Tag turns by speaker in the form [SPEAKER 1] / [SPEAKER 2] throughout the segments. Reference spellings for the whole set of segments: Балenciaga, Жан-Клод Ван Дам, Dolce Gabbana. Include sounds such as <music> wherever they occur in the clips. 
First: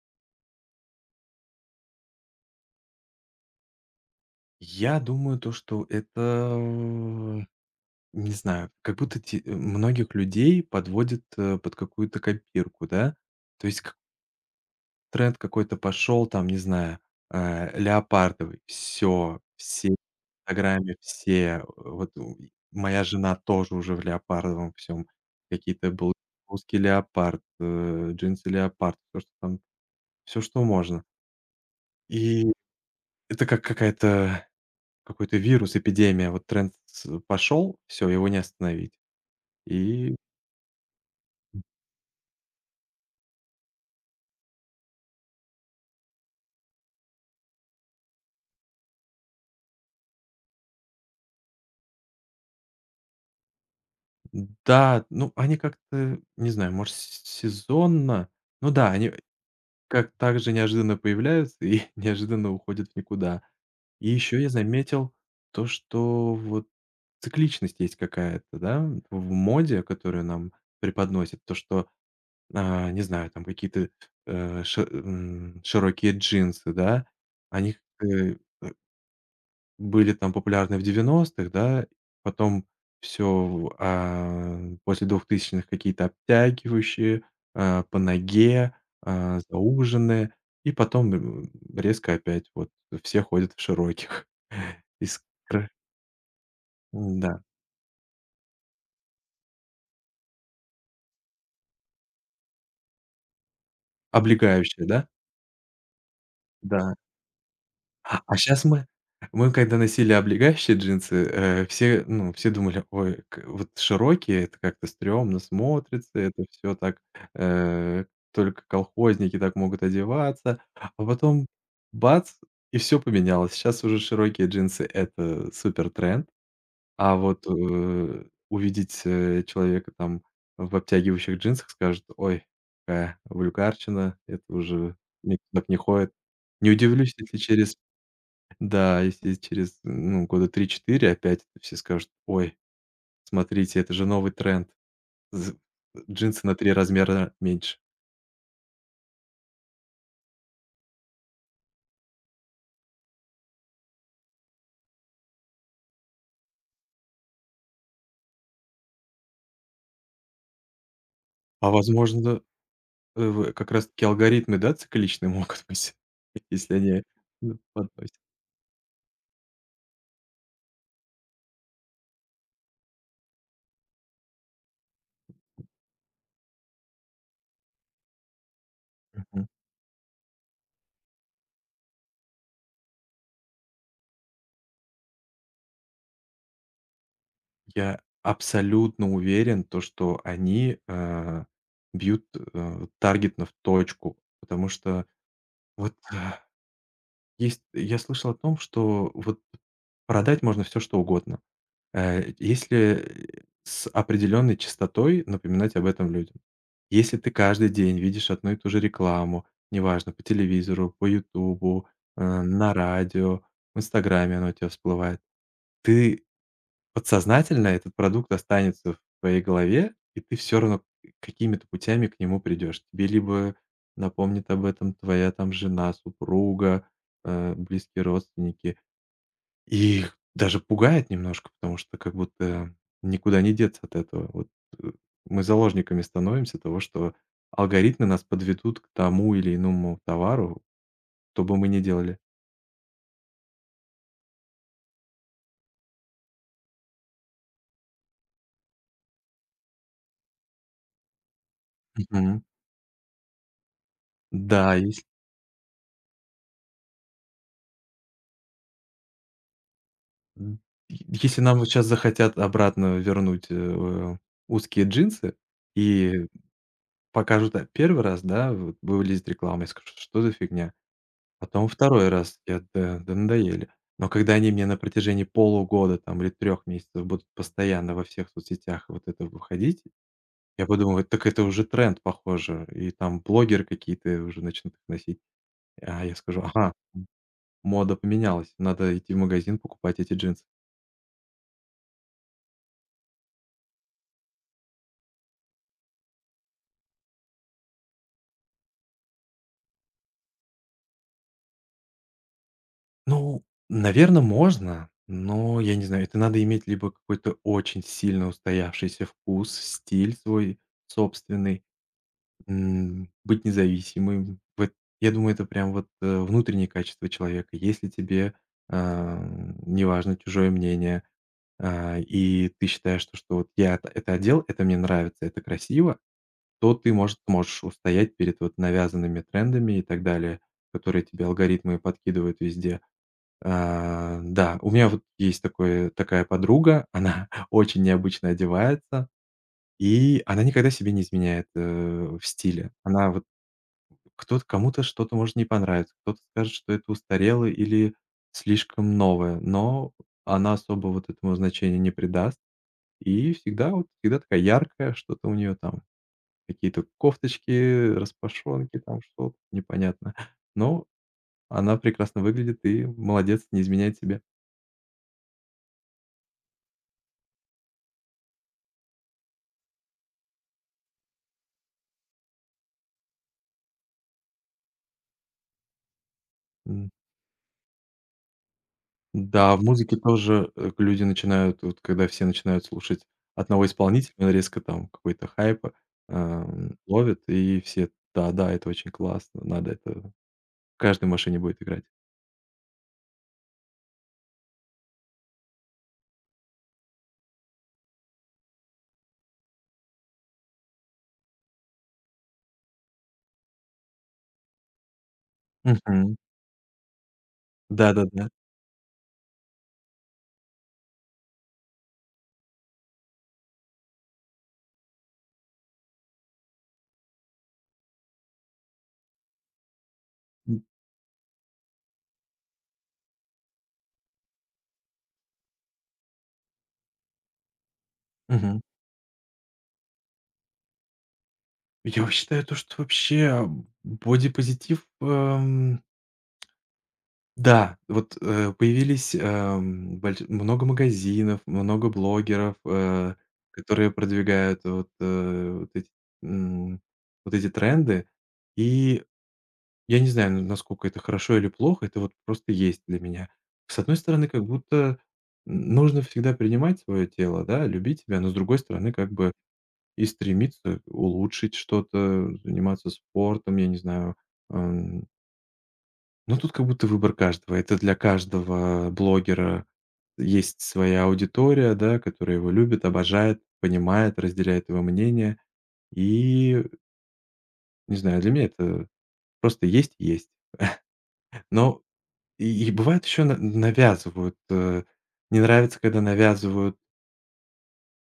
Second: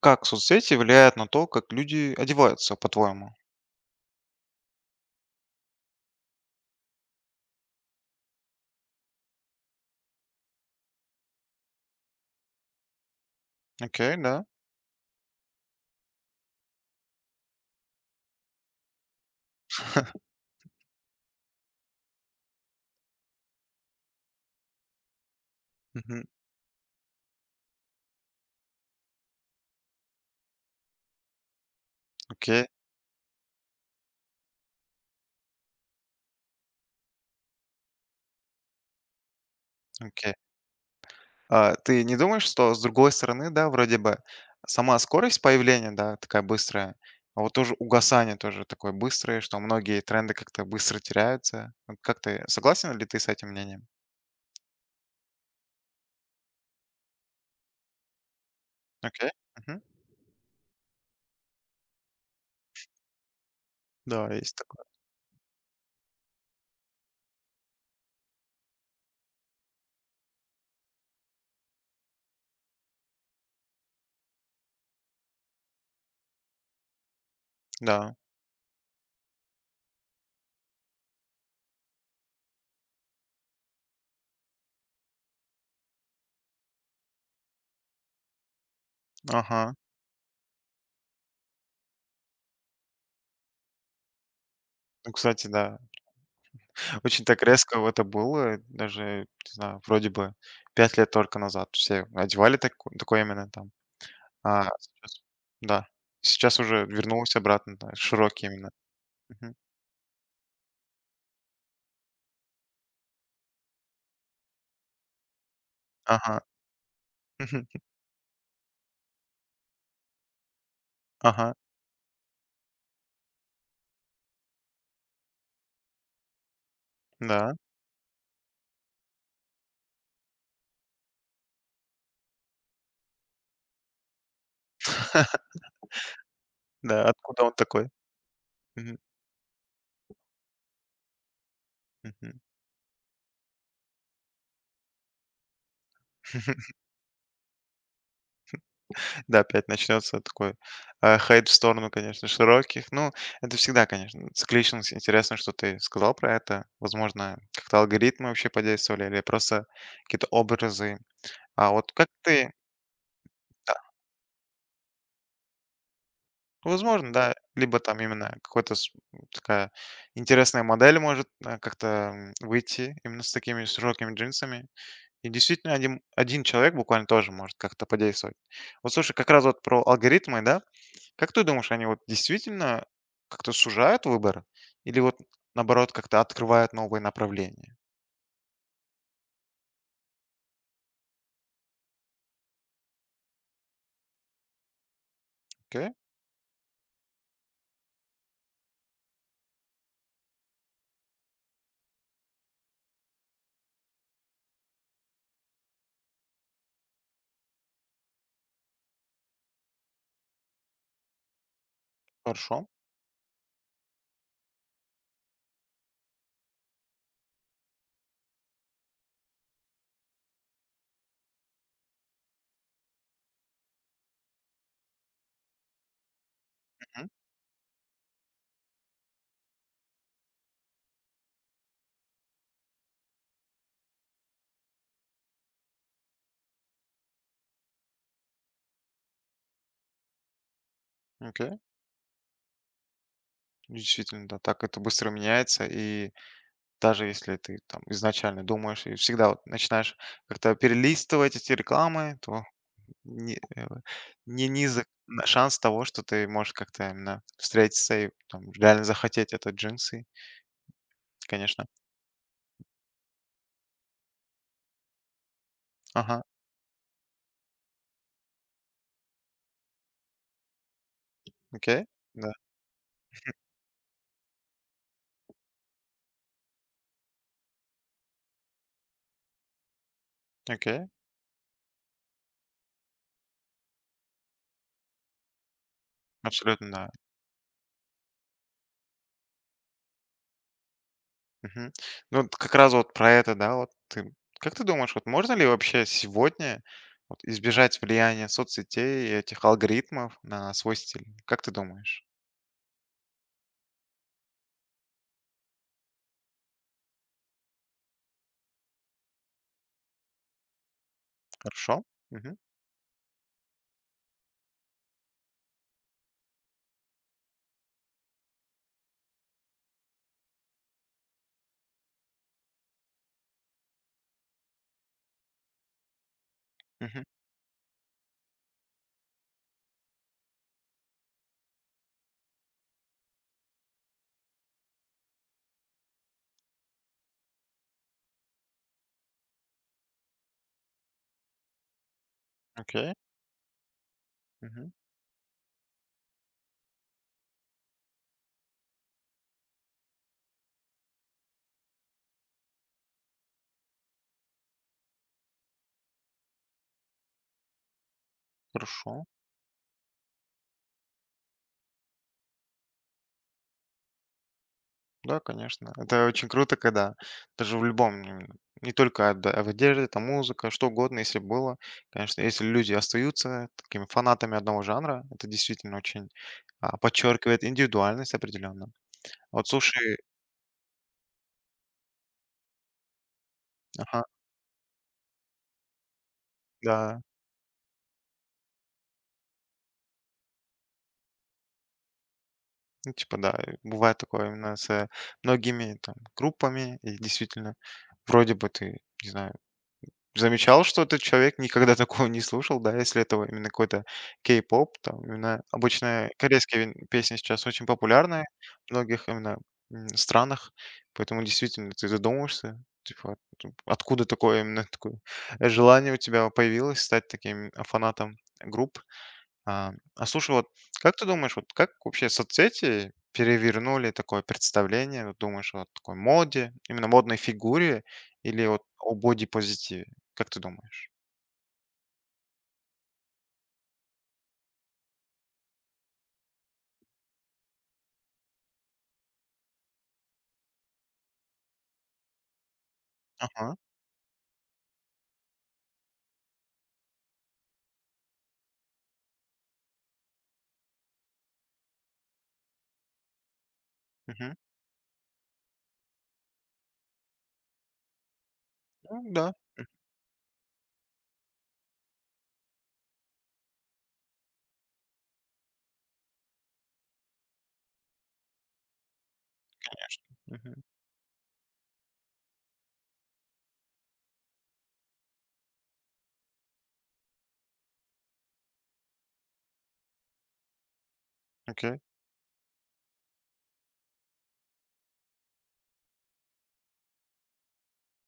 [SPEAKER 1] Как соцсети влияют на то, как люди одеваются, по-твоему?
[SPEAKER 2] Я думаю, то, что это, не знаю, как будто многих людей подводит, под какую-то копирку, да. То есть к
[SPEAKER 1] Окей, да.
[SPEAKER 2] Тренд какой-то пошел, там, не знаю, леопардовый. Все, все в "Инстаграме", все, вот у и моя жена тоже уже в леопардовом всем. Какие-то был
[SPEAKER 1] Мгм.
[SPEAKER 2] блузки леопард, джинсы леопард, все что можно. И
[SPEAKER 1] Окей,
[SPEAKER 2] это как какая-то Какой-то вирус, эпидемия, вот тренд пошел, все его не остановить. И
[SPEAKER 1] окей. А ты не думаешь, что с другой стороны, да, вроде бы сама скорость появления, да, такая быстрая, а вот тоже угасание тоже такое быстрое, что многие тренды как-то быстро теряются. Вот как ты, согласен ли ты с этим мнением?
[SPEAKER 2] да, ну, они как-то, не знаю, может, с сезонно, ну да, они
[SPEAKER 1] Окей. Мгм.
[SPEAKER 2] как так же неожиданно появляются и <laughs> неожиданно уходят в никуда. И
[SPEAKER 1] Да,
[SPEAKER 2] еще я
[SPEAKER 1] есть такое.
[SPEAKER 2] заметил то, что вот цикличность есть какая-то, да, в моде, которую нам преподносят. То, что, не знаю, там какие-то, широкие джинсы, да, они
[SPEAKER 1] Да.
[SPEAKER 2] э, были там популярны в 90-х, да, потом все после 2000-х какие-то обтягивающие, по ноге,
[SPEAKER 1] Ага.
[SPEAKER 2] зауженные, и потом, резко опять вот все ходят в широких. <laughs>
[SPEAKER 1] Ну, кстати,
[SPEAKER 2] Искра,
[SPEAKER 1] да. Очень
[SPEAKER 2] м-да,
[SPEAKER 1] так резко это было, даже, не знаю, вроде бы 5 лет только назад все одевали такое именно там. А,
[SPEAKER 2] облегающие, да?
[SPEAKER 1] сейчас да. Сейчас уже
[SPEAKER 2] Да.
[SPEAKER 1] вернулась обратно, да,
[SPEAKER 2] А
[SPEAKER 1] широкий
[SPEAKER 2] сейчас
[SPEAKER 1] именно.
[SPEAKER 2] мы
[SPEAKER 1] Мгм.
[SPEAKER 2] когда носили облегающие джинсы, ну, все думали: "Ой, к вот широкие — это как-то стрёмно смотрится,
[SPEAKER 1] Ага.
[SPEAKER 2] это все так,
[SPEAKER 1] Мгм.
[SPEAKER 2] э, только колхозники так могут одеваться". А потом
[SPEAKER 1] Ага.
[SPEAKER 2] бац, и все поменялось. Сейчас уже широкие джинсы — это супер тренд, а вот,
[SPEAKER 1] Да.
[SPEAKER 2] увидеть, человека там в обтягивающих джинсах, скажут: "Ой, какая вульгарщина, это уже никто
[SPEAKER 1] <laughs>
[SPEAKER 2] так не ходит". Не
[SPEAKER 1] Да,
[SPEAKER 2] удивлюсь, если
[SPEAKER 1] откуда он
[SPEAKER 2] через
[SPEAKER 1] такой? Мгм.
[SPEAKER 2] да, если через, ну, года три-четыре опять все скажут:
[SPEAKER 1] Мгм.
[SPEAKER 2] "Ой, смотрите, это же новый тренд. З Джинсы на 3
[SPEAKER 1] <laughs>
[SPEAKER 2] размера меньше".
[SPEAKER 1] Да, опять начнется такой, хейт в сторону, конечно, широких. Ну, это всегда, конечно, цикличность. Интересно, что ты сказал про это. Возможно, как-то алгоритмы вообще подействовали или просто какие-то образы. А
[SPEAKER 2] А
[SPEAKER 1] вот как
[SPEAKER 2] возможно,
[SPEAKER 1] ты
[SPEAKER 2] э, в как раз таки алгоритмы, да, цикличные могут быть, <laughs> если они,
[SPEAKER 1] Возможно, да.
[SPEAKER 2] ну,
[SPEAKER 1] Либо там
[SPEAKER 2] подносят.
[SPEAKER 1] именно какой-то такая интересная модель может, как-то, выйти именно с такими широкими джинсами. И действительно, один человек буквально тоже может как-то подействовать. Вот слушай, как раз
[SPEAKER 2] Мгм.
[SPEAKER 1] вот про алгоритмы, да. Как ты думаешь, они вот действительно как-то сужают выбор или вот, наоборот, как-то открывают новые направления?
[SPEAKER 2] Я абсолютно уверен, то что они, бьют, таргетно в точку, потому что
[SPEAKER 1] Окей,
[SPEAKER 2] вот, <sighs> Есть я слышал о том, что вот продать можно все, что угодно, если с определенной частотой напоминать об этом людям. Если ты каждый день видишь одну и ту же рекламу, неважно, по телевизору, по "Ютубу",
[SPEAKER 1] хорошо.
[SPEAKER 2] на радио, в "Инстаграме" она у тебя всплывает, ты Подсознательно этот продукт останется в твоей голове, и ты все равно какими-то путями к нему придешь. Тебе либо напомнит об этом твоя там жена, супруга,
[SPEAKER 1] Мгм.
[SPEAKER 2] близкие родственники. И их даже пугает немножко, потому что как будто никуда не деться от этого. Вот, э, мы заложниками становимся того, что алгоритмы нас подведут к тому или иному товару, что бы
[SPEAKER 1] Окей.
[SPEAKER 2] мы ни делали.
[SPEAKER 1] Действительно, да, так это быстро меняется и даже если ты там изначально думаешь и всегда вот начинаешь как-то перелистывать эти рекламы,
[SPEAKER 2] Мгм.
[SPEAKER 1] то не, э, не
[SPEAKER 2] Да,
[SPEAKER 1] низок шанс того, что ты можешь как-то именно встретиться и там реально захотеть это джинсы,
[SPEAKER 2] М, если нам
[SPEAKER 1] конечно.
[SPEAKER 2] вот щас захотят обратно вернуть, узкие джинсы
[SPEAKER 1] Ага,
[SPEAKER 2] и покажут, 1 раз, да, вот вылезет реклама, я скажу: "Что за фигня?" Потом
[SPEAKER 1] окей,
[SPEAKER 2] второй
[SPEAKER 1] да,
[SPEAKER 2] раз, я: "Да, да, надоели". Но когда они мне на протяжении полугода там или 3 месяцев будут постоянно во всех соцсетях вот это выходить, я
[SPEAKER 1] окей,
[SPEAKER 2] подумаю: "Так это уже тренд, похоже". И там блогеры какие-то уже начнут их носить. А я скажу:
[SPEAKER 1] абсолютно,
[SPEAKER 2] "Ага,
[SPEAKER 1] да.
[SPEAKER 2] мода поменялась, надо идти в магазин покупать эти джинсы".
[SPEAKER 1] Мгм. Ну, вот как раз вот про это, да, вот ты, как ты думаешь, вот можно ли вообще сегодня вот избежать влияния соцсетей и этих алгоритмов на свой стиль? Как ты думаешь?
[SPEAKER 2] Ну, наверное, можно, но я не знаю, это надо иметь либо какой-то очень сильно устоявшийся вкус, стиль свой собственный,
[SPEAKER 1] Хорошо? Мгм.
[SPEAKER 2] быть независимым. Вот я думаю, это прям вот, внутренние качества человека. Если тебе, а, неважно чужое мнение, и ты считаешь, что вот я это одел, это мне нравится, это красиво, то ты,
[SPEAKER 1] Мгм.
[SPEAKER 2] может, можешь устоять перед вот навязанными трендами и так далее, которые тебе алгоритмы подкидывают везде. А, да, у меня вот есть такое такая подруга, она <laughs> очень необычно одевается, и она никогда себе не изменяет, в стиле.
[SPEAKER 1] Окей.
[SPEAKER 2] Она вот кто-то
[SPEAKER 1] Мгм.
[SPEAKER 2] кому-то что-то может не понравиться, кто-то скажет, что это устарело или слишком новое, но она особо вот этому значения не придаст и всегда такая яркая, что-то у нее там, какие-то кофточки, распашонки, там
[SPEAKER 1] Хорошо.
[SPEAKER 2] что-то непонятно. Но она прекрасно выглядит и молодец, не изменяет себе.
[SPEAKER 1] Да, конечно. Это очень круто, когда даже в любом, не только в одежде, там музыка, что угодно, если было. Конечно, если люди остаются такими фанатами одного жанра, это действительно очень подчеркивает индивидуальность определенно. Вот
[SPEAKER 2] Да, в музыке
[SPEAKER 1] слушай,
[SPEAKER 2] тоже, вот когда все начинают слушать одного
[SPEAKER 1] ага,
[SPEAKER 2] исполнителя, он резко там какой-то хайп,
[SPEAKER 1] да,
[SPEAKER 2] ловит, и все: "Да-да, это очень классно, надо это в каждой машине будет играть".
[SPEAKER 1] ну, типа, да, бывает такое именно с многими там группами, и действительно, вроде бы ты, не знаю, замечал, что этот человек никогда такого не слушал, да, если это вот именно какой-то кей-поп, там именно обычно
[SPEAKER 2] Мгм.
[SPEAKER 1] корейские песни сейчас очень популярны
[SPEAKER 2] Да-да-да.
[SPEAKER 1] в многих именно странах, поэтому действительно ты задумаешься, типа, откуда такое именно такое желание у тебя появилось стать таким фанатом групп. А слушай, вот
[SPEAKER 2] М.
[SPEAKER 1] как ты думаешь, вот как вообще соцсети перевернули такое представление, вот думаешь, вот такой моде, именно модной фигуре или
[SPEAKER 2] Мгм.
[SPEAKER 1] вот о бодипозитиве? Как ты думаешь?
[SPEAKER 2] Я вот считаю то, что вообще бодипозитив. Да, вот, появились, больш много магазинов, много блогеров,
[SPEAKER 1] Ага,
[SPEAKER 2] которые продвигают вот, м, вот эти тренды. И я не знаю, н насколько это хорошо или плохо, это вот просто есть для меня. С одной стороны,
[SPEAKER 1] мгм.
[SPEAKER 2] как будто нужно всегда принимать свое тело, да, любить себя, но с другой стороны,
[SPEAKER 1] Ну
[SPEAKER 2] как
[SPEAKER 1] да,
[SPEAKER 2] бы и стремиться улучшить что-то, заниматься спортом, я не знаю, эм ну, тут как будто выбор каждого. Это для каждого блогера есть
[SPEAKER 1] мгм.
[SPEAKER 2] своя аудитория, да, которая его любит, обожает, понимает, разделяет его мнение. И, не знаю, для меня это просто есть и есть.
[SPEAKER 1] Окей.
[SPEAKER 2] Но и бывает еще навязывают. Не нравится, когда навязывают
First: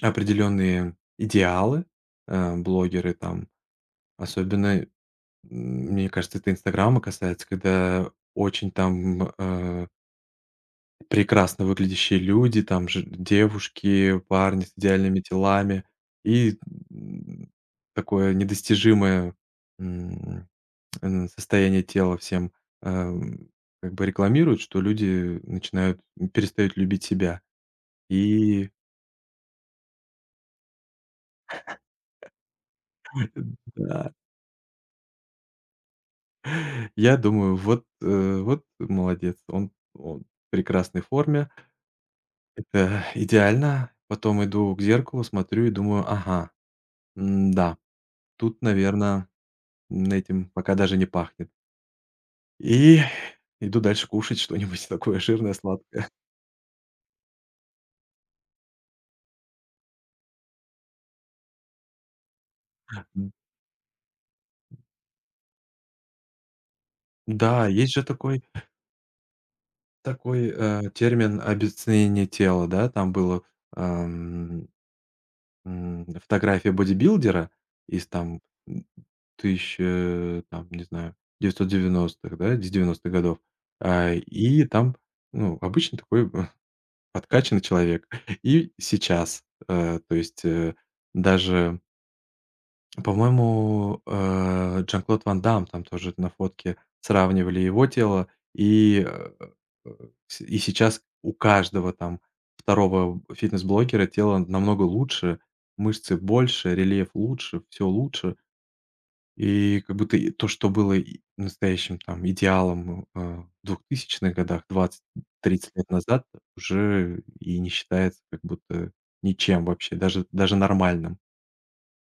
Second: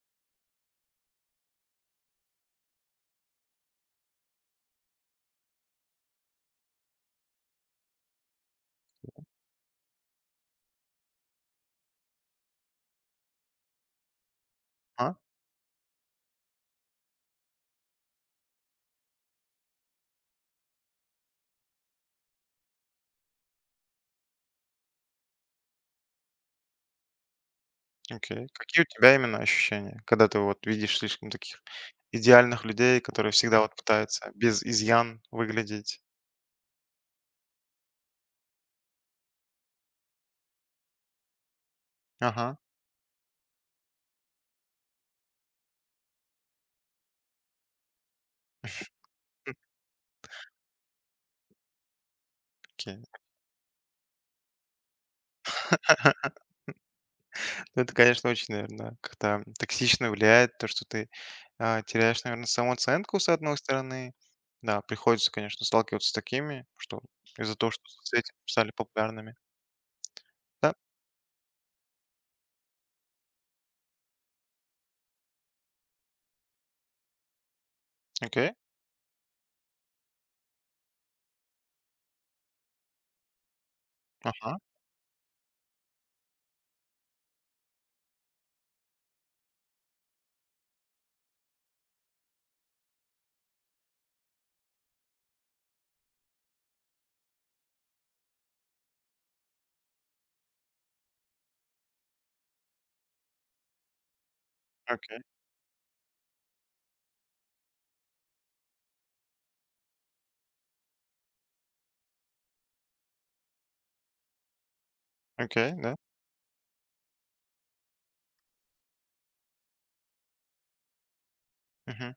[SPEAKER 2] определенные идеалы, блогеры там. Особенно, мне кажется, это Инстаграма касается, когда очень там прекрасно выглядящие люди, там же девушки, парни с
[SPEAKER 1] А,
[SPEAKER 2] идеальными телами, и, м, такое недостижимое, м, состояние тела всем, эм, как бы рекламируют, что люди начинают перестают любить себя.
[SPEAKER 1] окей.
[SPEAKER 2] И
[SPEAKER 1] Какие у тебя именно ощущения, когда ты вот видишь слишком таких идеальных людей, которые
[SPEAKER 2] <laughs>
[SPEAKER 1] всегда вот
[SPEAKER 2] да,
[SPEAKER 1] пытаются без изъян выглядеть?
[SPEAKER 2] я думаю, вот, вот молодец, он в прекрасной форме,
[SPEAKER 1] Ага,
[SPEAKER 2] это идеально. Потом иду к зеркалу, смотрю и думаю: "Ага, да, тут, наверное, этим пока даже не пахнет". И
[SPEAKER 1] окей.
[SPEAKER 2] иду дальше кушать что-нибудь <laughs> такое жирное, сладкое.
[SPEAKER 1] <laughs> Ну, это, конечно, очень, наверное, как-то токсично влияет, то, что ты теряешь, наверное, самооценку, с
[SPEAKER 2] М,
[SPEAKER 1] одной стороны. Да, приходится, конечно, сталкиваться с такими, что из-за
[SPEAKER 2] да,
[SPEAKER 1] того, что
[SPEAKER 2] есть же
[SPEAKER 1] соцсети стали популярными.
[SPEAKER 2] такой,
[SPEAKER 1] Да,
[SPEAKER 2] термин "обесценение тела", да. Там было, ам, фотография бодибилдера из там,
[SPEAKER 1] окей,
[SPEAKER 2] м, тыщ э, там, не знаю, девятьсот девяностых да, из 90-х годов. А,
[SPEAKER 1] ага,
[SPEAKER 2] и там, ну, обычно такой <laughs> подкачанный человек. И сейчас, то есть, даже, по-моему, Жан-Клод Ван Дам, там тоже на фотке сравнивали его тело, и, э, э, с и сейчас у каждого там второго фитнес-блогера тело намного
[SPEAKER 1] окей,
[SPEAKER 2] лучше, мышцы больше, рельеф лучше, все лучше. И как будто и то, что было и настоящим там идеалом, в 2000-х годах,
[SPEAKER 1] окей,
[SPEAKER 2] 20-30 лет
[SPEAKER 1] да.
[SPEAKER 2] назад, уже и не считается как будто ничем вообще, даже нормальным.
[SPEAKER 1] Мгм.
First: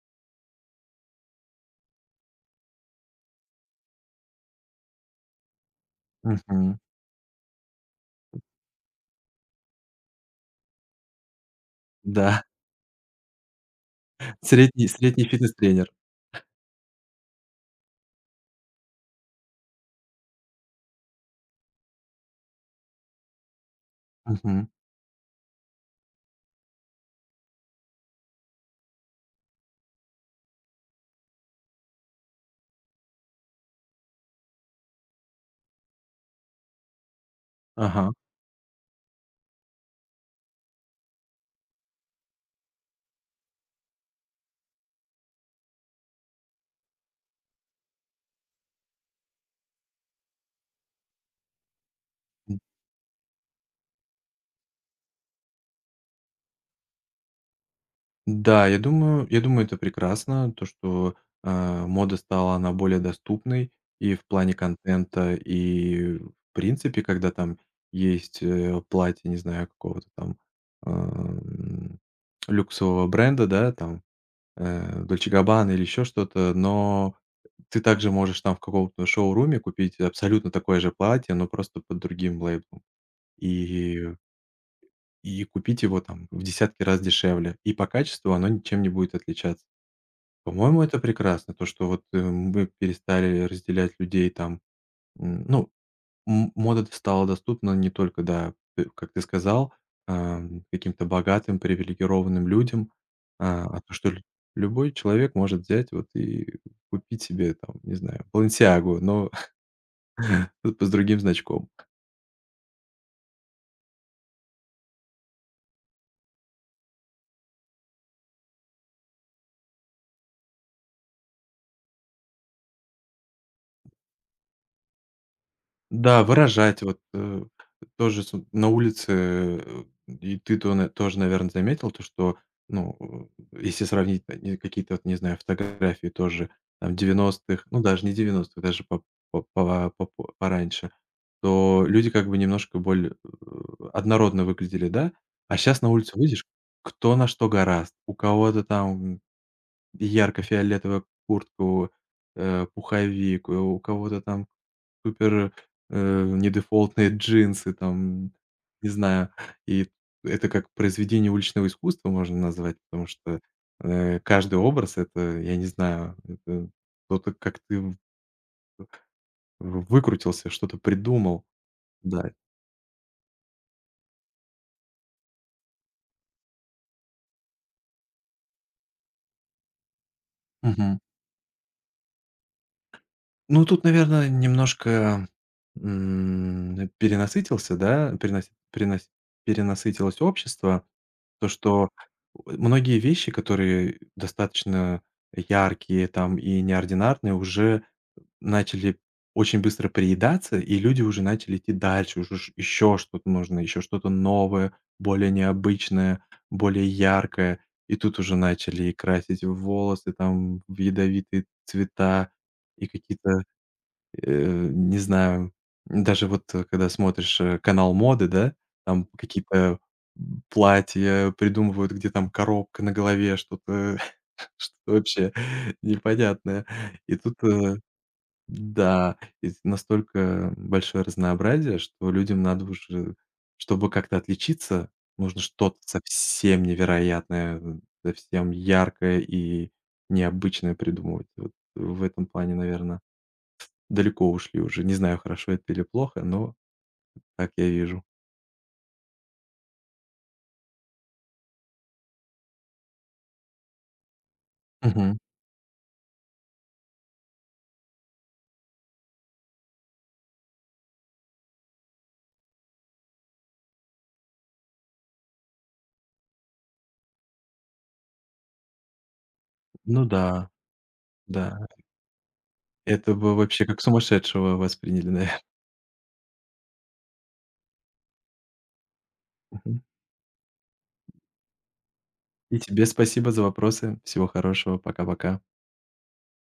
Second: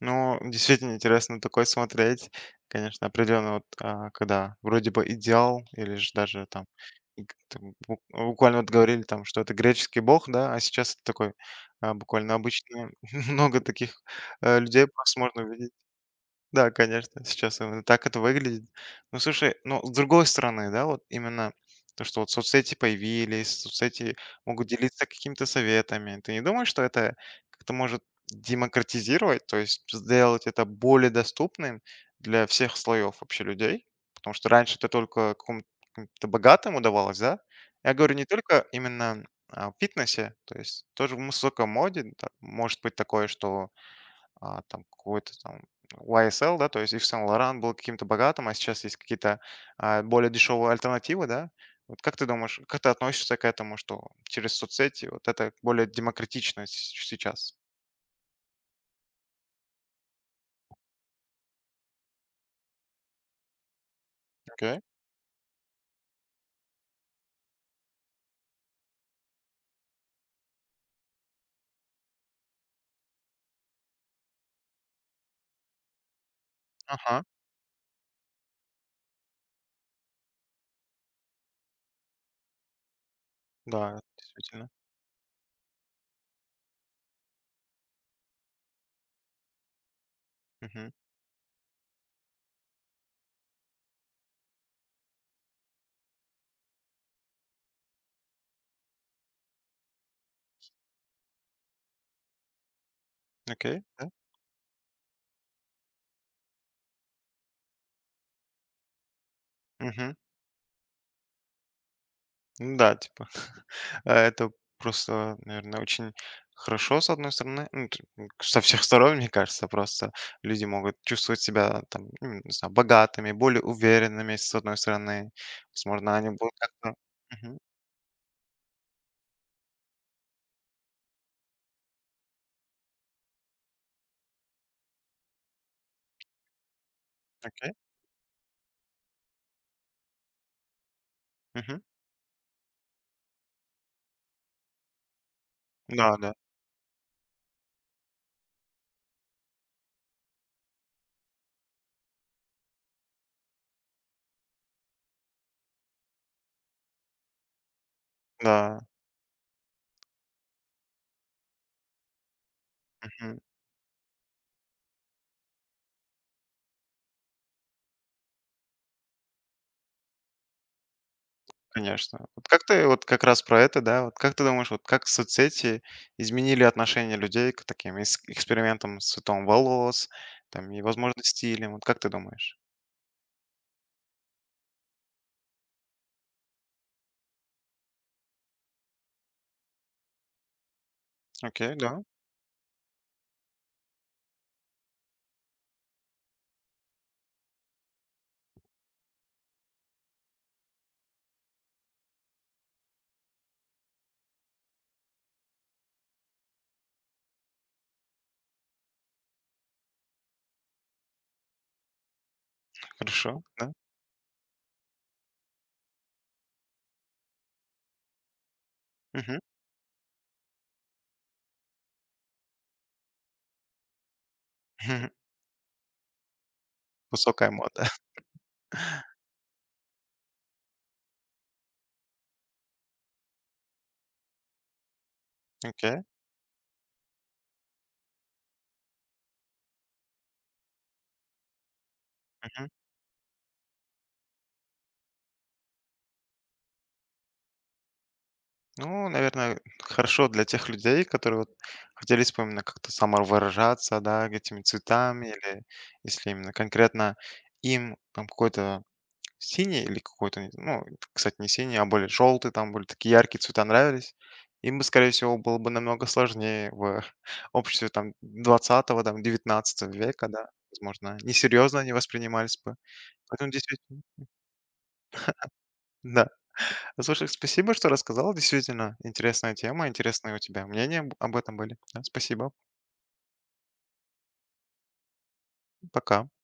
[SPEAKER 1] Ну, действительно интересно такое смотреть. Конечно, определенно, вот, когда вроде бы идеал, или же даже там,
[SPEAKER 2] Мгм.
[SPEAKER 1] и там буквально вот говорили там, что это греческий бог, да, а сейчас это такой буквально
[SPEAKER 2] Да.
[SPEAKER 1] обычный. <laughs> Много таких людей просто
[SPEAKER 2] Средний
[SPEAKER 1] можно увидеть.
[SPEAKER 2] фитнес-тренер.
[SPEAKER 1] Да, конечно, сейчас именно так это выглядит. Ну, слушай, но с другой стороны, да, вот именно то, что вот соцсети появились, соцсети могут
[SPEAKER 2] Мгм.
[SPEAKER 1] делиться какими-то советами. Ты не думаешь, что это как-то может демократизировать, то есть сделать это более доступным для всех слоев вообще людей? Потому что раньше это только каким-то богатым удавалось, да? Я
[SPEAKER 2] Ага.
[SPEAKER 1] говорю не только именно о фитнесе, то есть тоже в высоком моде да, может быть такое, что там какой-то там YSL, да, то есть Yves Saint Laurent был каким-то богатым, а сейчас есть какие-то более дешевые альтернативы, да. Вот как ты думаешь,
[SPEAKER 2] М,
[SPEAKER 1] как ты относишься к этому, что через соцсети вот это более демократично сейчас?
[SPEAKER 2] да, я думаю, это прекрасно, то, что, мода стала, она более доступной и в плане
[SPEAKER 1] Окей.
[SPEAKER 2] контента, и в принципе, когда там есть, платье, не знаю, какого-то там, ам, люксового бренда, да, там, Dolce Gabbana или еще что-то, но
[SPEAKER 1] Ага,
[SPEAKER 2] ты также можешь там в каком-то шоуруме купить абсолютно такое же платье, но просто под другим лейблом.
[SPEAKER 1] да,
[SPEAKER 2] И
[SPEAKER 1] действительно.
[SPEAKER 2] и купить его там в десятки раз дешевле, и по качеству оно ничем не будет отличаться. По-моему,
[SPEAKER 1] Мгм.
[SPEAKER 2] это прекрасно, то, что вот, мы перестали разделять людей там. Ну, мода стала доступна не только, да, т как ты сказал, каким-то богатым, привилегированным людям, а
[SPEAKER 1] Окей,
[SPEAKER 2] то,
[SPEAKER 1] да.
[SPEAKER 2] что лю любой человек может взять вот и купить себе там, не знаю, "Баленсиагу", но <laughs>
[SPEAKER 1] Мгм.
[SPEAKER 2] с другим значком.
[SPEAKER 1] Ну да, типа, <laughs> это просто, наверное, очень хорошо, с одной стороны, ну, со всех сторон, мне кажется, просто люди могут чувствовать себя там, не знаю, богатыми, более уверенными, с одной стороны, возможно,
[SPEAKER 2] Да,
[SPEAKER 1] они будут
[SPEAKER 2] выражать
[SPEAKER 1] как-то.
[SPEAKER 2] вот,
[SPEAKER 1] Мгм,
[SPEAKER 2] тоже с на улице, и ты то на тоже, наверное, заметил, то что, ну, если сравнить, какие-то вот, не знаю, фотографии тоже там 90,
[SPEAKER 1] окей,
[SPEAKER 2] ну, даже не 90-х, даже по пова попо пораньше,
[SPEAKER 1] мгм.
[SPEAKER 2] то люди как бы немножко более, однородно выглядели, да? А сейчас на
[SPEAKER 1] Да,
[SPEAKER 2] улицу
[SPEAKER 1] да,
[SPEAKER 2] выйдешь, кто на что гораст. У кого-то там ярко-фиолетовая куртку, пуховик, у кого-то там супер, недефолтные джинсы, там,
[SPEAKER 1] да,
[SPEAKER 2] не знаю. И это как произведение уличного искусства можно назвать, потому
[SPEAKER 1] мгм,
[SPEAKER 2] что, каждый образ — это, я не знаю, это кто-то, как ты, в выкрутился, что-то придумал.
[SPEAKER 1] конечно.
[SPEAKER 2] Да.
[SPEAKER 1] Вот как ты, вот как раз про это, да, вот как ты думаешь, вот как соцсети изменили отношение людей к таким экспериментам с цветом волос, там, и,
[SPEAKER 2] Мгм.
[SPEAKER 1] возможно, стилем, вот как ты думаешь?
[SPEAKER 2] Ну, тут, наверное, немножко, перенасытился, да, перенаси перенаси перенасытилось общество. То,
[SPEAKER 1] Окей,
[SPEAKER 2] что
[SPEAKER 1] да.
[SPEAKER 2] многие вещи, которые достаточно яркие там и неординарные, уже начали очень быстро приедаться, и люди уже начали идти дальше, уже еще что-то нужно, еще что-то новое, более необычное, более яркое. И тут уже начали и красить волосы там в ядовитые цвета, и
[SPEAKER 1] Хорошо,
[SPEAKER 2] какие-то.
[SPEAKER 1] да.
[SPEAKER 2] Не знаю, даже вот, когда смотришь, канал моды, да, там
[SPEAKER 1] Мгм.
[SPEAKER 2] какие-то, платья придумывают, где там коробка на голове, что-то <laughs> что-то вообще
[SPEAKER 1] <laughs>
[SPEAKER 2] <laughs> непонятное. И тут,
[SPEAKER 1] Высокая мода. <laughs>
[SPEAKER 2] да, и настолько большое разнообразие, что людям надо уже, чтобы как-то отличиться, нужно что-то
[SPEAKER 1] Окей.
[SPEAKER 2] совсем невероятное, совсем яркое и необычное придумывать. Вот в этом плане,
[SPEAKER 1] Мгм.
[SPEAKER 2] наверное. Далеко ушли уже. Не знаю, хорошо это или плохо, но так я вижу.
[SPEAKER 1] Ну, наверное, хорошо для тех людей, которые вот хотели с именно как-то самовыражаться, да, этими
[SPEAKER 2] Мгм.
[SPEAKER 1] цветами, или если именно конкретно им там какой-то синий или какой-то, не ну, кстати, не синий, а более желтый, там были такие яркие цвета нравились, им бы, скорее всего, было бы намного сложнее в <laughs> обществе там двадцатого там девятнадцатого
[SPEAKER 2] Ну
[SPEAKER 1] века, да,
[SPEAKER 2] да,
[SPEAKER 1] возможно,
[SPEAKER 2] да.
[SPEAKER 1] несерьезно они воспринимались бы.
[SPEAKER 2] Это бы
[SPEAKER 1] Поэтому
[SPEAKER 2] вообще как
[SPEAKER 1] действительно,
[SPEAKER 2] сумасшедшего восприняли, <laughs> наверное.
[SPEAKER 1] да. Слушай, спасибо, что рассказал. Действительно интересная
[SPEAKER 2] Мгм.
[SPEAKER 1] тема, интересные у тебя мнения об этом были. Да, спасибо.
[SPEAKER 2] И тебе спасибо за вопросы. Всего хорошего. Пока-пока.
[SPEAKER 1] Пока.